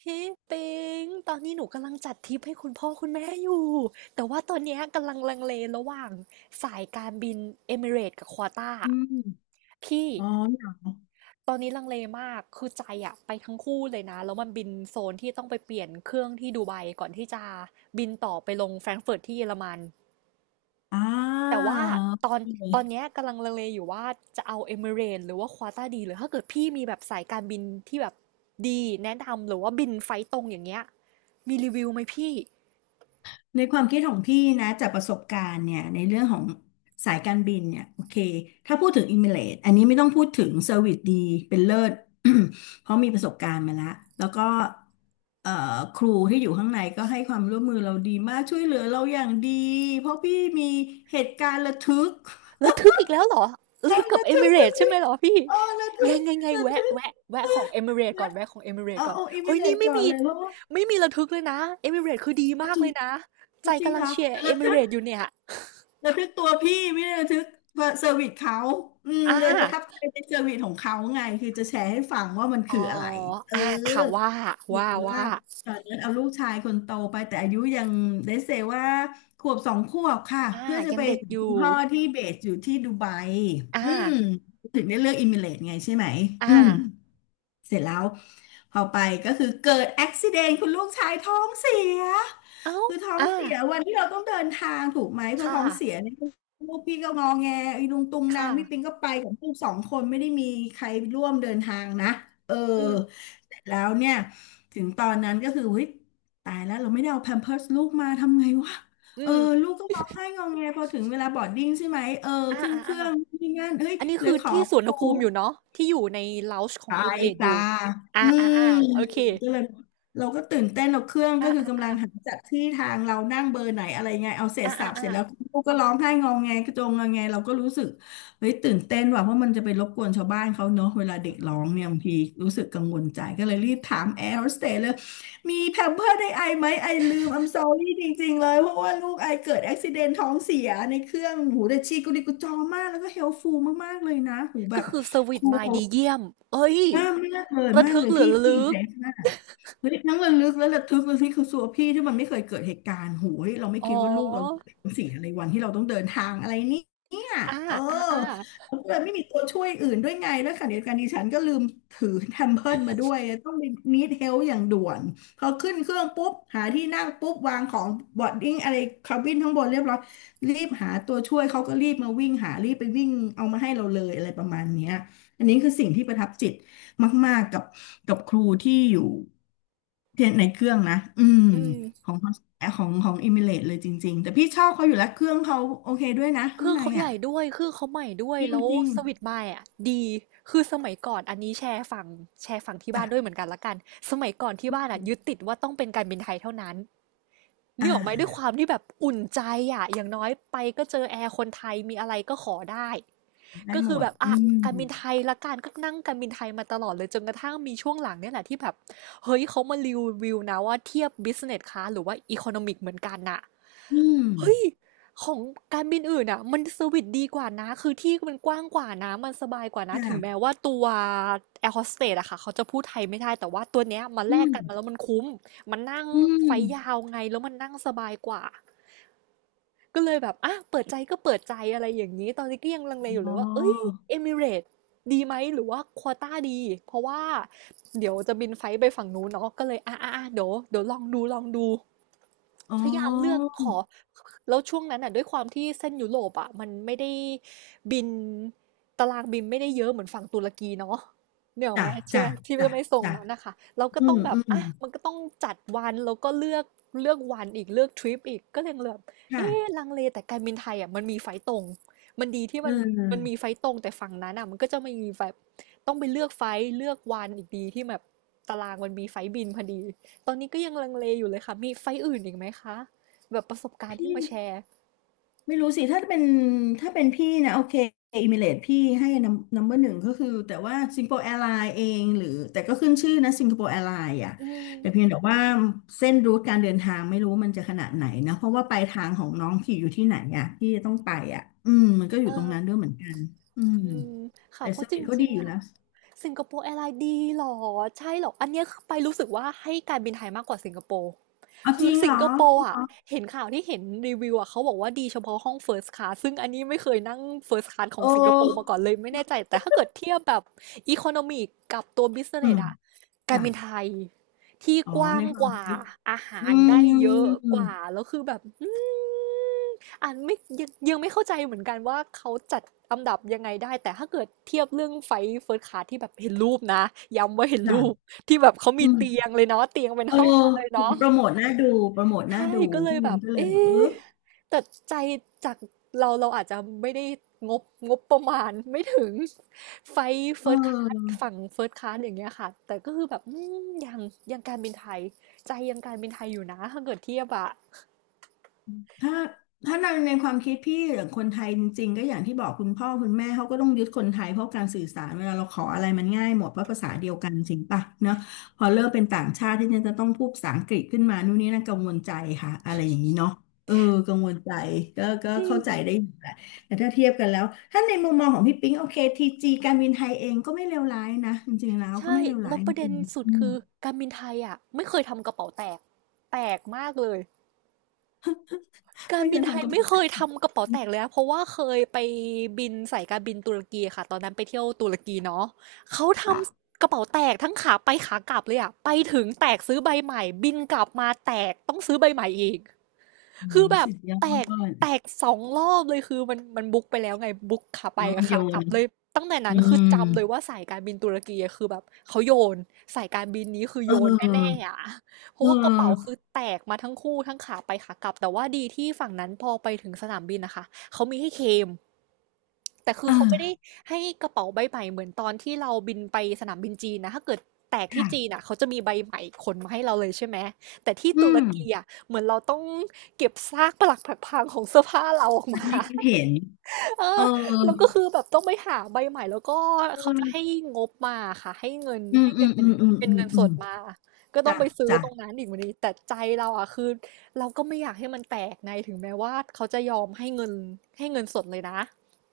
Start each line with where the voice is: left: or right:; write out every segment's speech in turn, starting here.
right: พี่ปิงตอนนี้หนูกำลังจัดทริปให้คุณพ่อคุณแม่อยู่แต่ว่าตอนเนี้ยกำลังลังเลระหว่างสายการบินเอมิเรตกับควอต้า
left: อืม
right: พี่
left: อ๋อเหรอ
right: ตอนนี้ลังเลมากคือใจอะไปทั้งคู่เลยนะแล้วมันบินโซนที่ต้องไปเปลี่ยนเครื่องที่ดูไบก่อนที่จะบินต่อไปลงแฟรงก์เฟิร์ตที่เยอรมัน
left: อ่
right: แต่
left: า
right: ว่าตอน
left: โอ
right: ตอนเนี้ย
left: เค
right: กำลังลังเลอยู่ว่าจะเอาเ m มิเร e s หรือว่า q a t a าดีหรือถ้าเกิดพี่มีแบบสายการบินที่แบบดีแนะนำหรือว่าบินไฟล์ตรงอย่างเงี้ยมีรีวิวไหมพี่
left: ในความคิดของพี่นะจากประสบการณ์เนี่ยในเรื่องของสายการบินเนี่ยโอเคถ้าพูดถึงอิมิเรตอันนี้ไม่ต้องพูดถึงเซอร์วิสดีเป็นเลิศ เพราะมีประสบการณ์มาแล้วแล้วก็เอ่อครูที่อยู่ข้างในก็ให้ความร่วมมือเราดีมากช่วยเหลือเราอย่างดีเพราะพี่มีเหตุการณ์ระทึก
right: แล้วทึกอีกแล้วเหรอ
left: เออ
right: ทึกกับ
left: ระทึกระ
right: Emirates ใช่
left: ทึ
right: ไหม
left: ก
right: เหรอพี่
left: เออระทึ
right: ไงไงไง
left: กระทึ
right: แวะ
left: ก
right: แวะแวะขอ
left: นะ
right: งเอ i ิเรตก่อ
left: นะ
right: นแวะของ
left: เอา
right: Emirates ก่อน
left: โออิมิ
right: เฮ้ย
left: เล
right: นี่
left: ต
right: ไม่
left: ก่อน
right: มี
left: เลยเพราะว่า
right: ระทึกเลยนะ e อม r a รตคือดี
left: อ๋อ
right: มาก
left: จริ
right: เล
left: ง
right: ยนะใจ
left: อ๋อจริง
right: กำลั
left: เหร
right: ง
left: อ
right: เชียร์ e อ
left: ระ
right: ม
left: ทึ
right: r a t e อยู่เนี่ย
left: ระทึกตัวพี่ไม่ได้ระทึกว่าเซอร์วิสเขาอืม
right: อ่า
left: เลยประทับใจในเซอร์วิสของเขาไง คือจะแชร์ให้ฟังว่ามัน
right: อ๋
left: คือ
right: อ
left: อะไร เออ
right: อ่าค่ะ
left: หรือว่า
right: ว่า
left: ตอนนั้นเอาลูกชายคนโตไปแต่อายุยังได้เซว่าขวบสองขวบค่ะ
right: อ่า
left: เพื่อจะ
right: ยั
left: ไป
right: งเด็ก
left: หา
right: อ
left: คุณ
right: ยู่
left: พ่อที่เบสอยู่ที่ดูไบ
right: อา
left: อืมถึงได้เลือกอิมิเรตไงใช่ไหมอืม
right: อา
left: เสร็จแล้วพอไปก็คือเกิดอุบิเหตุคุณลูกชายท้องเสีย
right: อ้าว
left: คือท้อง
right: อา
left: เสียวันที่เราต้องเดินทางถูกไหมพอ
right: ค่
left: ท้อง
right: ะ
left: เสียเนี่ยลูกพี่ก็งอแงไอ้ลุงตุงนาง
right: ค่ะ
left: พี่ปิงก็ไปกับลูกสองคนไม่ได้มีใครร่วมเดินทางนะเออ
right: อืม
left: เสร็จแล้วเนี่ยถึงตอนนั้นก็คือเฮ้ยตายแล้วเราไม่ได้เอาแพมเพิร์สลูกมาทำไงวะเอ
right: อื
left: อ
right: ม
left: ลูกก็ร้องไห้งอแงพอถึงเวลาบอร์ดดิ้งใช่ไหมเออขึ้นเค
right: อา
left: รื่อง
right: ๆ
left: นี่นั่นเฮ้ย
right: ๆอันนี้
left: เล
right: คื
left: ย
right: อ
left: ขอ
right: ที่สุวร
left: ค
right: รณ
left: รู
right: ภูมิอยู่เนาะที่อยู่ใน Lounge ของ
left: ใาย
right: Emirates อ
left: จ้า
right: ยู่
left: อื
right: อา
left: ม
right: ๆๆโอเค
left: ก็เลยเราก็ตื่นเต้นเราเครื่องก็
right: อา
left: คือกำลัง
right: ๆๆ
left: หาจัดที่ทางเรานั่งเบอร์ไหนอะไรไงเอาเสร็
right: อ
left: จสับเสร็
right: า
left: จ
right: ๆ
left: แล้วลูกก็ร้องไห้งองแงกระโจงงอแงเราก็รู้สึกเฮ้ยตื่นเต้นว่ะเพราะมันจะไปรบกวนชาวบ้านเขาเนอะเวลาเด็กร้องเนี่ยบางทีรู้สึกกังวลใจก็เลยรีบถามแอร์โฮสเตสเลยมีแพมเพิร์สไดไอไหมไอลืม I'm sorry จริงๆเลยเพราะว่าลูกไอเกิดอุบติเหตุท้องเสียในเครื่องหูแต่ชีกุลิกุจอมากแล้วก็เฮลฟูลมากๆเลยนะหู
right: ๆ
left: แบ
right: ก็
left: บ
right: คือเซอร์วิ
left: ค
right: ซ
left: รู
right: มา
left: เขา
right: ดีเยี่ยมเฮ้ย
left: มากมากเลย
right: ระ
left: มาก
right: ทึก
left: เลย
right: หรือ
left: พี่
right: ระ
left: พี่
right: ลึ
left: อิมเพ
right: ก
left: รสมากเฮ้ยทั้งระลึกและระทึกเลยพี่คือสัวพี่ที่มันไม่เคยเกิดเหตุการณ์โหยเราไม่
right: อ๋
left: คิดว่าลูกเรา
right: อ
left: จะเป็นสิ่งอะไรวันที่เราต้องเดินทางอะไรนี่เนี่ย
right: อา
left: เออ
right: อาๆ
left: เราก็เลยไม่มีตัวช่วยอื่นด้วยไงแล้วขณะเดียวกันดิฉันก็ลืมถือแทมเพิร์มาด้วยต้องไปนีดเฮลอย่างด่วนพอขึ้นเครื่องปุ๊บหาที่นั่งปุ๊บวางของบอดดิ้งอะไรคาบินข้างบนเรียบร้อยรีบหาตัวช่วยเขาก็รีบมาวิ่งหารีบไปวิ่งเอามาให้เราเลยอะไรประมาณเนี้ยอันนี้คือสิ่งที่ประทับจิต มากๆกับกับครูที่อยู่เทียนในเครื่องนะ อืม
right: อื
left: ข
right: ม
left: องของอิมิเลตเลยจริงๆ แต่พี่ชอบเขาอยู่แล้วเครื่องเขาโอเคด้วยนะ
right: เค
left: ข้าง
right: รื่อง
left: ใน
right: เขาให
left: อ่ะ
right: ญ่ด้วยเครื่องเขาใหม่ด้วย
left: จ
right: แล้ว
left: ริง
right: สวิตช์ไมค์อะดีคือสมัยก่อนอันนี้แชร์ฝั่งที่
left: ๆ
right: บ้า
left: จ้ะ
right: นด้วยเหมือนกันละกันสมัยก่อนที่บ้านอะยึดติดว่าต้องเป็นการบินไทยเท่านั้น
left: อ่
right: นี่ออกไหมด้วยควา
left: า
right: มที่แบบอุ่นใจอะอย่างน้อยไปก็เจอแอร์คนไทยมีอะไรก็ขอได้
left: ได้
right: ก็
left: หม
right: คือ
left: ด
right: แบบ
left: อื
right: อ่ะ
left: ม
right: การบินไทยละกันก็นั่งการบินไทยมาตลอดเลยจนกระทั่งมีช่วงหลังเนี่ยแหละที่แบบเฮ้ยเขามารีวิวนะว่าเทียบ business class หรือว่า economic เหมือนกันน่ะ
left: อืม
right: เฮ้ยของการบินอื่นอ่ะมันเซอร์วิสดีกว่านะคือที่มันกว้างกว่านะมันสบายกว่านะถึงแม้
left: ค่ะ
right: ว่าตัวแอร์โฮสเตสอะค่ะเขาจะพูดไทยไม่ได้แต่ว่าตัวเนี้ยมาแล
left: อื
right: ก
left: ม
right: กันมาแล้วมันคุ้มมันนั่ง
left: อื
right: ไฟยา
left: ม
right: วไงแล้วมันนั่งสบายกว่า ก็เลยแบบอ่ะเปิดใจก็เปิดใจอะไรอย่างนี้ ตอนนี้ก็ยังลังเลอยู่
left: อ๋
right: เล
left: อ
right: ยว่า เอ้ย เอมิเรตดีไหม หรือว่าควอต้าดี เพราะว่า เดี๋ยวจะบินไฟล์ไปฝั่งนู้นเนาะก็เลยอ่ะเดี๋ยวลองดูลองดู.
left: อ๋อ
right: พยายามเลือกขอ แล้วช่วงนั้นอ่ะด้วยความที่เส้นยุโรปอ่ะมันไม่ได้บินตารางบินไม่ได้เยอะเหมือนฝั่งตุรกีเนาะเนี่ยหรอก
left: จ้ะ
right: ไหมใช่ไห
left: จ้ะ
right: มที่ไม่
left: จ้ะ
right: ไม่ส่ง
left: จ้ะ
right: นั้นนะคะเราก็
left: อื
right: ต้อ
left: ม
right: งแบ
left: อื
right: บ
left: ม
right: อ่ะมันก็ต้องจัดวันแล้วก็เลือกวันอีกเลือกทริปอีกก็เลยแบบเอ๊ะ
left: ค่ะ
right: ลังเลแต่การบินไทยอ่ะมันมีไฟล์ตรงมันดีที่
left: เอ
right: มันมันมี
left: อ
right: ไฟล์ตรงแต่ฝั่งนั้นอ่ะมันก็จะมีแบบต้องไปเลือกไฟล์เลือกวันอีกดีที่แบบตารางมันมีไฟล์บินพอดี ตอนนี้ก็ยังลังเลอยู่เลยค่ะ มีไฟท์อื่นอีกไหมคะ แบบประสบการณ์
left: พี่
right: ที่มาแชร์
left: ไม่รู้สิถ้าเป็นพี่นะโอเคอิมิเรตพี่ให้นัมเบอร์หนึ่งก็คือแต่ว่าสิงคโปร์แอร์ไลน์เองหรือแต่ก็ขึ้นชื่อนะสิงคโปร์แอร์ไลน์อ่ะ
right: อื
left: แต่เพียง
right: ม
left: แต่ว่าเส้นรูทการเดินทางไม่รู้มันจะขนาดไหนนะเพราะว่าปลายทางของน้องพี่อยู่ที่ไหนอ่ะที่จะต้องไปอ่ะอืมมันก็อ
right: เอ
left: ยู่ตรง
right: อ
left: นั้นด้วยเหมือนกันอืม
right: อืมค่ะ
left: แต่
right: เพ
left: เซอ
right: ราะ
left: ร์
right: จ
left: วิสเขา
right: ริ
left: ดี
right: ง
left: อ
right: ๆ
left: ยู่
right: อะ
left: แล้ว
right: สิงคโปร์แอร์ไลน์ดีเหรอใช่เหรออันเนี้ยคือไปรู้สึกว่าให้การบินไทยมากกว่าสิงคโปร์
left: เอาจ
right: คือ
left: ริงเห
right: สิ
left: ร
right: ง
left: อ
right: คโปร์อ่ะเห็นข่าวที่เห็นรีวิวอ่ะเขาบอกว่าดีเฉพาะห้อง First Class ซึ่งอันนี้ไม่เคยนั่ง First Class ของ
left: โอ้
right: สิงคโปร์มาก่อนเลยไม่แน่ใจแต่ถ้าเกิดเทียบแบบ Economy กับตัว Business
left: อืม
right: อ่ะการ
left: จ้ะ
right: บินไทยที่
left: อ๋อ
right: กว้า
left: ใน
right: ง
left: ควา
right: ก
left: ม
right: ว่า
left: คิด
right: อาหา
left: อื
right: รได้เยอะ
left: ม
right: กว่าแล้วคือแบบอืม อันไม่ยังไม่เข้าใจเหมือนกันว่าเขาจัดอันดับยังไงได้แต่ถ้าเกิดเทียบเรื่องไฟเฟิร์สคลาสที่แบบเห็นรูปนะย้ำว่าเห็นรูป
left: จ้ะ
right: ที่แบบเขา
left: อื
right: มีเตีย
left: ม
right: งเลยเนาะเตียงเป็น
left: เออ
right: ห้องมาเลย
left: เห็
right: เนาะ
left: นโปรโมทน่าดูโปรโมทน่า
right: ใช่
left: ดู
right: ก็เลย
left: พี่
right: แบ
left: นิ้ง
right: บ
left: ก็เล
right: เอ๊
left: ยแบบเออ
right: ะแต่ใจจากเราอาจจะไม่ได้งบงบประมาณไม่ถึงไฟ
left: เ
right: เฟิร์สคลาส
left: ออ
right: ฝั่งเฟิร์สคลาสอย่างเงี้ยค่ะแต่ก็คือแบบอืมยังการบินไทยใจยังการบินไทยอยู่นะถ้าเกิดเทียบอะ
left: ถ้าถ้าในความคิดพี่หรือคนไทยจริงๆก็อย่างที่บอกคุณพ่อคุณแม่เขาก็ต้องยึดคนไทยเพราะการสื่อสารเวลาเราขออะไรมันง่ายหมดเพราะภาษาเดียวกันจริงปะเนาะพอเริ่มเป็นต่างชาติที่จะต้องพูดภาษาอังกฤษขึ้นมานู่นนี่นั่นกังวลใจค่ะอะไรอย่างนี้เนาะเออกังวลใจก็
right: จริ
left: เข้า
right: ง
left: ใจได้อยู่แหละแต่ถ้าเทียบกันแล้วถ้าในมุมมองของพี่ปิ๊งโอเคทีจีการบินไทยเองก็ไม่เลวร้ายนะจริงๆแล้วก็
right: ใช่
left: ไม่เลวร้า
right: แล้
left: ย
right: ว
left: จ
right: ประเด็
left: ริ
right: น
left: ง
right: สุดคือ
left: ๆ
right: การบินไทยอ่ะไม่เคยทำกระเป๋าแตกแปลกมากเลยการ
left: ไม่เค
right: บิน
left: ย
right: ไท
left: ทำ
right: ย
left: กระ
right: ไม่
left: เป๋า
right: เค
left: แบ
right: ย
left: น
right: ทำกระเป๋าแตกเลยนะเพราะว่าเคยไปบินสายการบินตุรกีค่ะตอนนั้นไปเที่ยวตุรกีเนาะเขาท
left: จ้ะ
right: ำกระเป๋าแตกทั้งขาไปขากลับเลยอ่ะไปถึงแตกซื้อใบใหม่บินกลับมาแตกต้องซื้อใบใหม่อีก
left: โอ้
right: คือแบบ
left: สุดยอด
right: แตก
left: เนา
right: แตก2 รอบเลยคือมันมันบุ๊กไปแล้วไงบุ๊กขาไป
left: ะ
right: กั
left: มั
right: บ
left: นโย
right: ขากลั
left: น
right: บเลยตั้งแต่
left: อื
right: นั้นคือ
left: ม
right: จำเลยว่าสายการบินตุรกีอะคือแบบเขาโยนสายการบินนี้คือ
left: เ
right: โยนแน่
left: ออ
right: ๆอ่ะเพ
left: เ
right: ราะว่ากระเป๋าคื
left: ออ
right: อแตกมาทั้งคู่ทั้งขาไปขากลับแต่ว่าดีที่ฝั่งนั้นพอไปถึงสนามบินนะคะเขามีให้เคลมแต่คื
left: เอ
right: อเขาไม่ได้
left: อ
right: ให้กระเป๋าใบใหม่เหมือนตอนที่เราบินไปสนามบินจีนนะถ้าเกิดแตกที่
left: ค่ะ
right: จีนอ่ะเขาจะมีใบใหม่ขนมาให้เราเลยใช่ไหมแต่ที่
left: อื
right: ตุร
left: ม
right: กีอ่ะ เหมือนเราต้องเก็บซากปรักผักพังของเสื้อผ้าเราออก
left: มัน
right: มา
left: ให้คิดเห็น
right: เออ
left: เออ
right: แล้วก็คือแบบต้องไปหาใบใหม่แล้วก็
left: อื
right: เขาจะให้
left: ม
right: งบมาค่ะให้เงิน
left: อืม
right: ให้
left: อื
right: เงิน
left: ม
right: เป็
left: อื
right: น
left: มอืม
right: เป็น
left: อืม
right: เงินส
left: อืม
right: ดมาก็ต้อง
left: จ้ะ
right: ไปซื้อตรง
left: จ้ะ
right: นั้นอีกวันนี้แต่ใจเราอ่ะคือเราก็ไม่อยากให้มันแตกในถึงแม้ว่าเขาจะยอมให้เงินให้เงินสดเลยนะ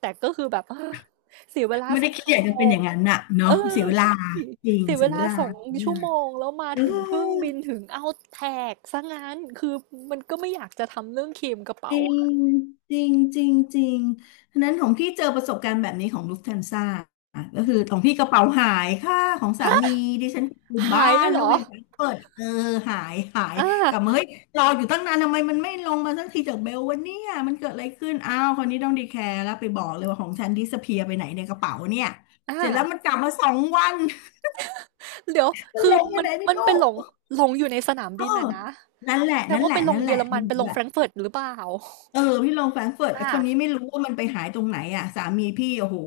right: แต่ก็คือแบบ เออเสียเวลา
left: ไม่
right: ส
left: ได้
right: อง
left: คิด
right: ชั่
left: อ
right: ว
left: ยาก
right: โม
left: จะเป็นอ
right: ง
left: ย่างนั้นน่ะ
right: เอ
left: เนาะ
right: อ
left: เสียเวลา
right: ใช่
left: จริง
right: เสีย
left: เสี
right: เว
left: ยเว
right: ลา
left: ลา
right: สอง
left: เสียเว
right: ชั่
left: ลา
right: วโมงแล้วมา
left: เออ
right: ถึงเพิ่งบินถึงเอาแตกซะงั้นคือมันก็ไม่อยากจะทำเรื่องเคลมกระ
left: จ
right: เป๋า
left: ริงจริงจริงจริงฉะนั้นของพี่เจอประสบการณ์แบบนี้ของลูฟแทนซ่าอ่ะก็คือของพี่กระเป๋าหายค่ะของสามีดิฉันอยู่บ้า
right: หายเล
left: น
right: ยเห
left: แล้
right: ร
left: ว
right: อ
left: เวลาเปิดหาย
right: อ่
left: กลับมา
right: า
left: เฮ้ยรออยู่ตั้งนานทำไมมันไม่ลงมาสักทีจากเบลวันนี้มันเกิดอะไรขึ้นอ้าวคนนี้ต้องดีแคร์แล้วไปบอกเลยว่าของฉันดิสเพียไปไหนในกระเป๋าเนี่ยเสร็จแล้ว
right: อา
left: มันกลับมาสองวัน
right: เดี๋ยว
left: มัน
right: คื
left: ล
right: อ
left: งไป
right: มัน
left: ไหนไม่
right: มันไป
left: รู้
right: หลงหลงอยู่ในสนาม
left: เออ
right: บินอะนะ
left: นั่นแหละ
right: แสด
left: นั่
right: ง
left: นแห
right: ว่า
left: ละ
right: ไปล
left: นั่
right: ง
left: นแห
right: เย
left: ละ
right: อรมั
left: ไม่
right: นไป
left: รู้
right: ลง
left: อะ
right: Frankfurt หรือเปล่า
left: เออพี่ลงแฟรงก์เฟิร์ต
right: อ
left: แต่คนนี้ไม่
right: า
left: รู้ว่ามันไปหายตรงไหนอ่ะสามีพี่โอ้โห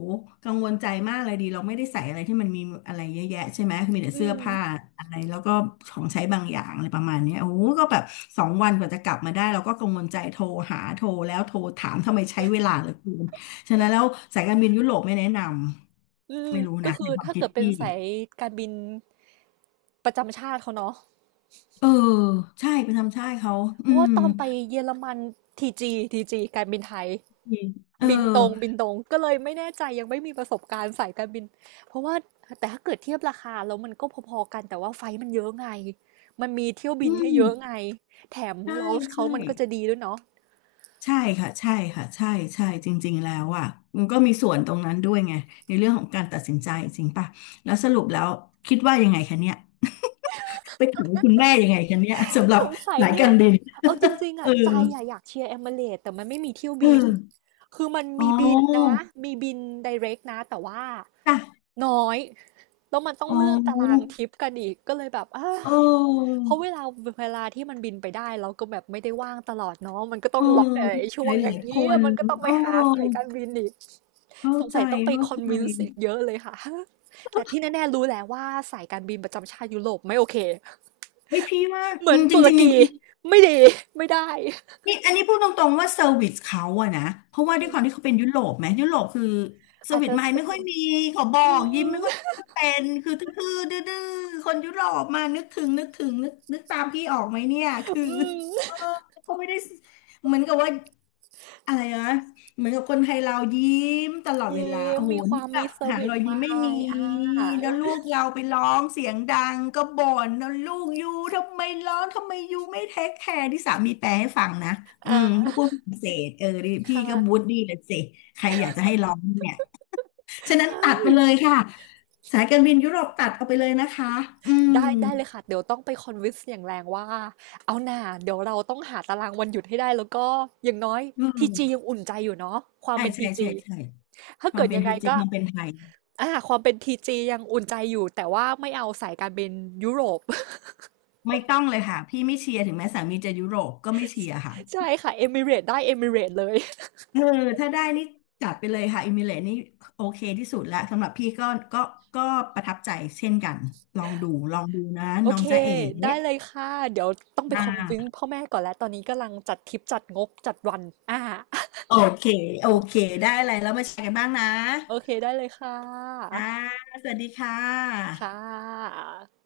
left: กังวลใจมากเลยดีเราไม่ได้ใส่อะไรที่มันมีอะไรเยอะแยะใช่ไหมคือมีแต่
right: อื
left: เสื้อ
right: ม
left: ผ้าอะไรแล้วก็ของใช้บางอย่างอะไรประมาณเนี้ยโอ้โหก็แบบสองวันกว่าจะกลับมาได้เราก็กังวลใจโทรหาโทรแล้วโทรถามทำไมใช้เวลาเหลือเกินฉะนั้นแล้วสายการบินยุโรปไม่แนะน
right: อื
left: ำ
right: ม
left: ไม่รู้นะ
right: คื
left: ใน
right: อ
left: ความ
right: ถ้า
left: คิด
right: เกิดเป็น
left: พี่
right: สายการบินประจำชาติเขาเนาะ
left: เออใช่ไปทำใช่เขา
right: เพ
left: อื
right: ราะว่า
left: ม
right: ตอนไปเยอรมันทีจีทีจีการบินไทย
left: เอ
right: บินตรงบิ
left: อ
right: นตรงก็เลยไม่แน่ใจยังไม่มีประสบการณ์สายการบินเพราะว่าแต่ถ้าเกิดเทียบราคาแล้วมันก็พอๆกันแต่ว่าไฟล์มันเยอะไงมันมีเที่ยว
left: อื
right: บินให้
left: ม
right: เยอะไงแถม
left: ใช่
right: lounge เขา
left: ใช่
right: มันก็จะดีด้วยเนาะ
left: ใช่ค่ะใช่ค่ะใช่จริงๆแล้วอ่ะมันก็มีส่วนตรงนั้นด้วยไงในเรื่องของการตัดสินใจจริงป่ะแล้วสรุปแล้วคิดว่ายังไงคะเนี่ยไปถามคุณแม่ยังไงคะเนี่ยสำหรับ
right: สงสัย
left: สาย
right: เนี่
left: กา
right: ย
left: รบิน
right: เอาจริงๆ
left: เอ
right: อะ
left: อ
right: ใจอะอยากเชียร์เอมิเรตแต่มันไม่มีเที่ยว
left: เอ
right: บิน
left: อ
right: คือมัน
left: อ๋
right: มี
left: อ
right: บินนะ มีบิน i r เรกนะแต่ว่า
left: จ้ะ
right: น้อย แล้วมันต้อง
left: อ๋
right: เลื่อนตาราง
left: อ
right: ทริปกันอีก ก็เลยแบบอ้า
left: เออ
right: เพราะเวลาที่มันบินไปได้เราก็แบบไม่ได้ว่างตลอดเนาะมันก็ต้
left: เอ
right: อง
left: อ
right: ล็อกแต่ไอ้ช่
left: ห
right: วง
left: ลายห
right: อย่า
left: ลา
right: ง
left: ยค
right: นี้
left: น
right: มันก็ต้อง
left: เอ
right: ไปหาสาย
left: อ
right: การบินอีก
left: เข้า
right: สง
left: ใจ
right: สัยต้องไป
left: เข้า
right: คอ
left: ใจ
right: นวินส์อีกเยอะเลยค่ะ แต่ที่แน่ๆรู้แหละว่าสายการบินประจำชาติยุโรปไม่โอเค
left: เฮ้ยพี่ว่า
right: เหมือน
left: จริ
right: ตุ
left: ง
right: ร
left: จริง
right: กีไม่ดีไม่ได้
left: นี่อันนี้พูดตรงๆว่าเซอร์วิสเขาอะนะเพราะว่าด้วยความที่เขาเป็นยุโรปไหมยุโรปคือเซอ
right: อา
left: ร์
right: จ
left: วิส
right: จะ
left: ไม่
right: ส
left: ไม่ค่
right: วิ
left: อย
right: ต
left: มีขอบอ
right: อื
left: กยิ้ม
right: ม
left: ไม่ค่อยเป็นคือทื่อๆดื้อๆคนยุโรปมานึกถึงนึกถึงนึกนึกตามพี่ออกไหมเนี่ยคื อ
right: อื
left: เอ
right: ม
left: อเขาไม่ได้เหมือนกับว่าอะไรนะ เหมือนกับคนไทยเรายิ้มตลอด
right: เย
left: เวลา
right: ม
left: โอ้โห
right: มีค
left: นี่
right: วาม
left: แบ
right: มี
left: บ
right: ส
left: หา
right: วิ
left: ร
right: ต
left: อยยิ้ม
right: วา
left: ไม่มี
right: ยอ่าเอ
left: แล้ว
right: อ
left: ลูกเราไปร้องเสียงดังก็บ่นแล้วลูกยูทำไมร้องทำไมยูไม่เทคแคร์ที่สามีแปลให้ฟังนะ
right: อ่
left: เพราะพู
right: า
left: ดฝรั่งเศสเออดิ
right: ค
left: พี่ก็บูด
right: ่ะ
left: ดี้เลยสิใครอยากจะให้ร้องเนี่ยฉะนั้น
right: ใช่
left: ตัดไปเลยค่ะสายการบินยุโรปตัดเอาไปเลยนะคะอืม
right: ได้ได้เลยค่ะ เดี๋ยวต้องไปคอนวินส์อย่างแรงว่าเอาหน่าเดี๋ยวเราต้องหาตารางวันหยุดให้ได้แล้วก็อย่างน้อย
left: เอ
right: ทีจี
left: ื
right: ยังอุ่นใจอยู่เนาะความ
left: ใช่
right: เป็น
left: ใช่
right: ที
left: ใช่
right: จี
left: ใช่
right: ถ้า
left: ควา
right: เกิ
left: ม
right: ด
left: เป็น
right: ยังไง
left: จริง
right: ก็
left: ความเป็นไทย
right: อ่าความเป็นทีจียังอุ่นใจอยู่ แต่ว่าไม่เอาสายการบินยุโรป
left: ไม่ต้องเลยค่ะพี่ไม่เชียร์ถึงแม้สามีจะยุโรปก็ไม่เชียร์ค่ะ
right: ใช่ค่ะเอมิเรตได้เอมิเรตเลย
left: เออถ้าได้นี่จัดไปเลยค่ะอิมิเลตนี่โอเคที่สุดแล้วสำหรับพี่ก็ก็ประทับใจเช่นกันลองดูนะ
right: โอ
left: น้อง
right: เค
left: จ๊ะเอ๋
right: ได้เลยค่ะ เดี๋ยวต้องไป
left: นา
right: คอนวิ้งพ่อแม่ก่อนแล้ว ตอนนี้กำลังจัดทริปจัดงบจัดวันอ่า
left: โอเคโอเคได้อะไรแล้วมาแชร์กันบ้างนะ
right: โอเค ได้เลยค่ะ
left: จ้าสวัสดีค่ะ
right: ค่ะ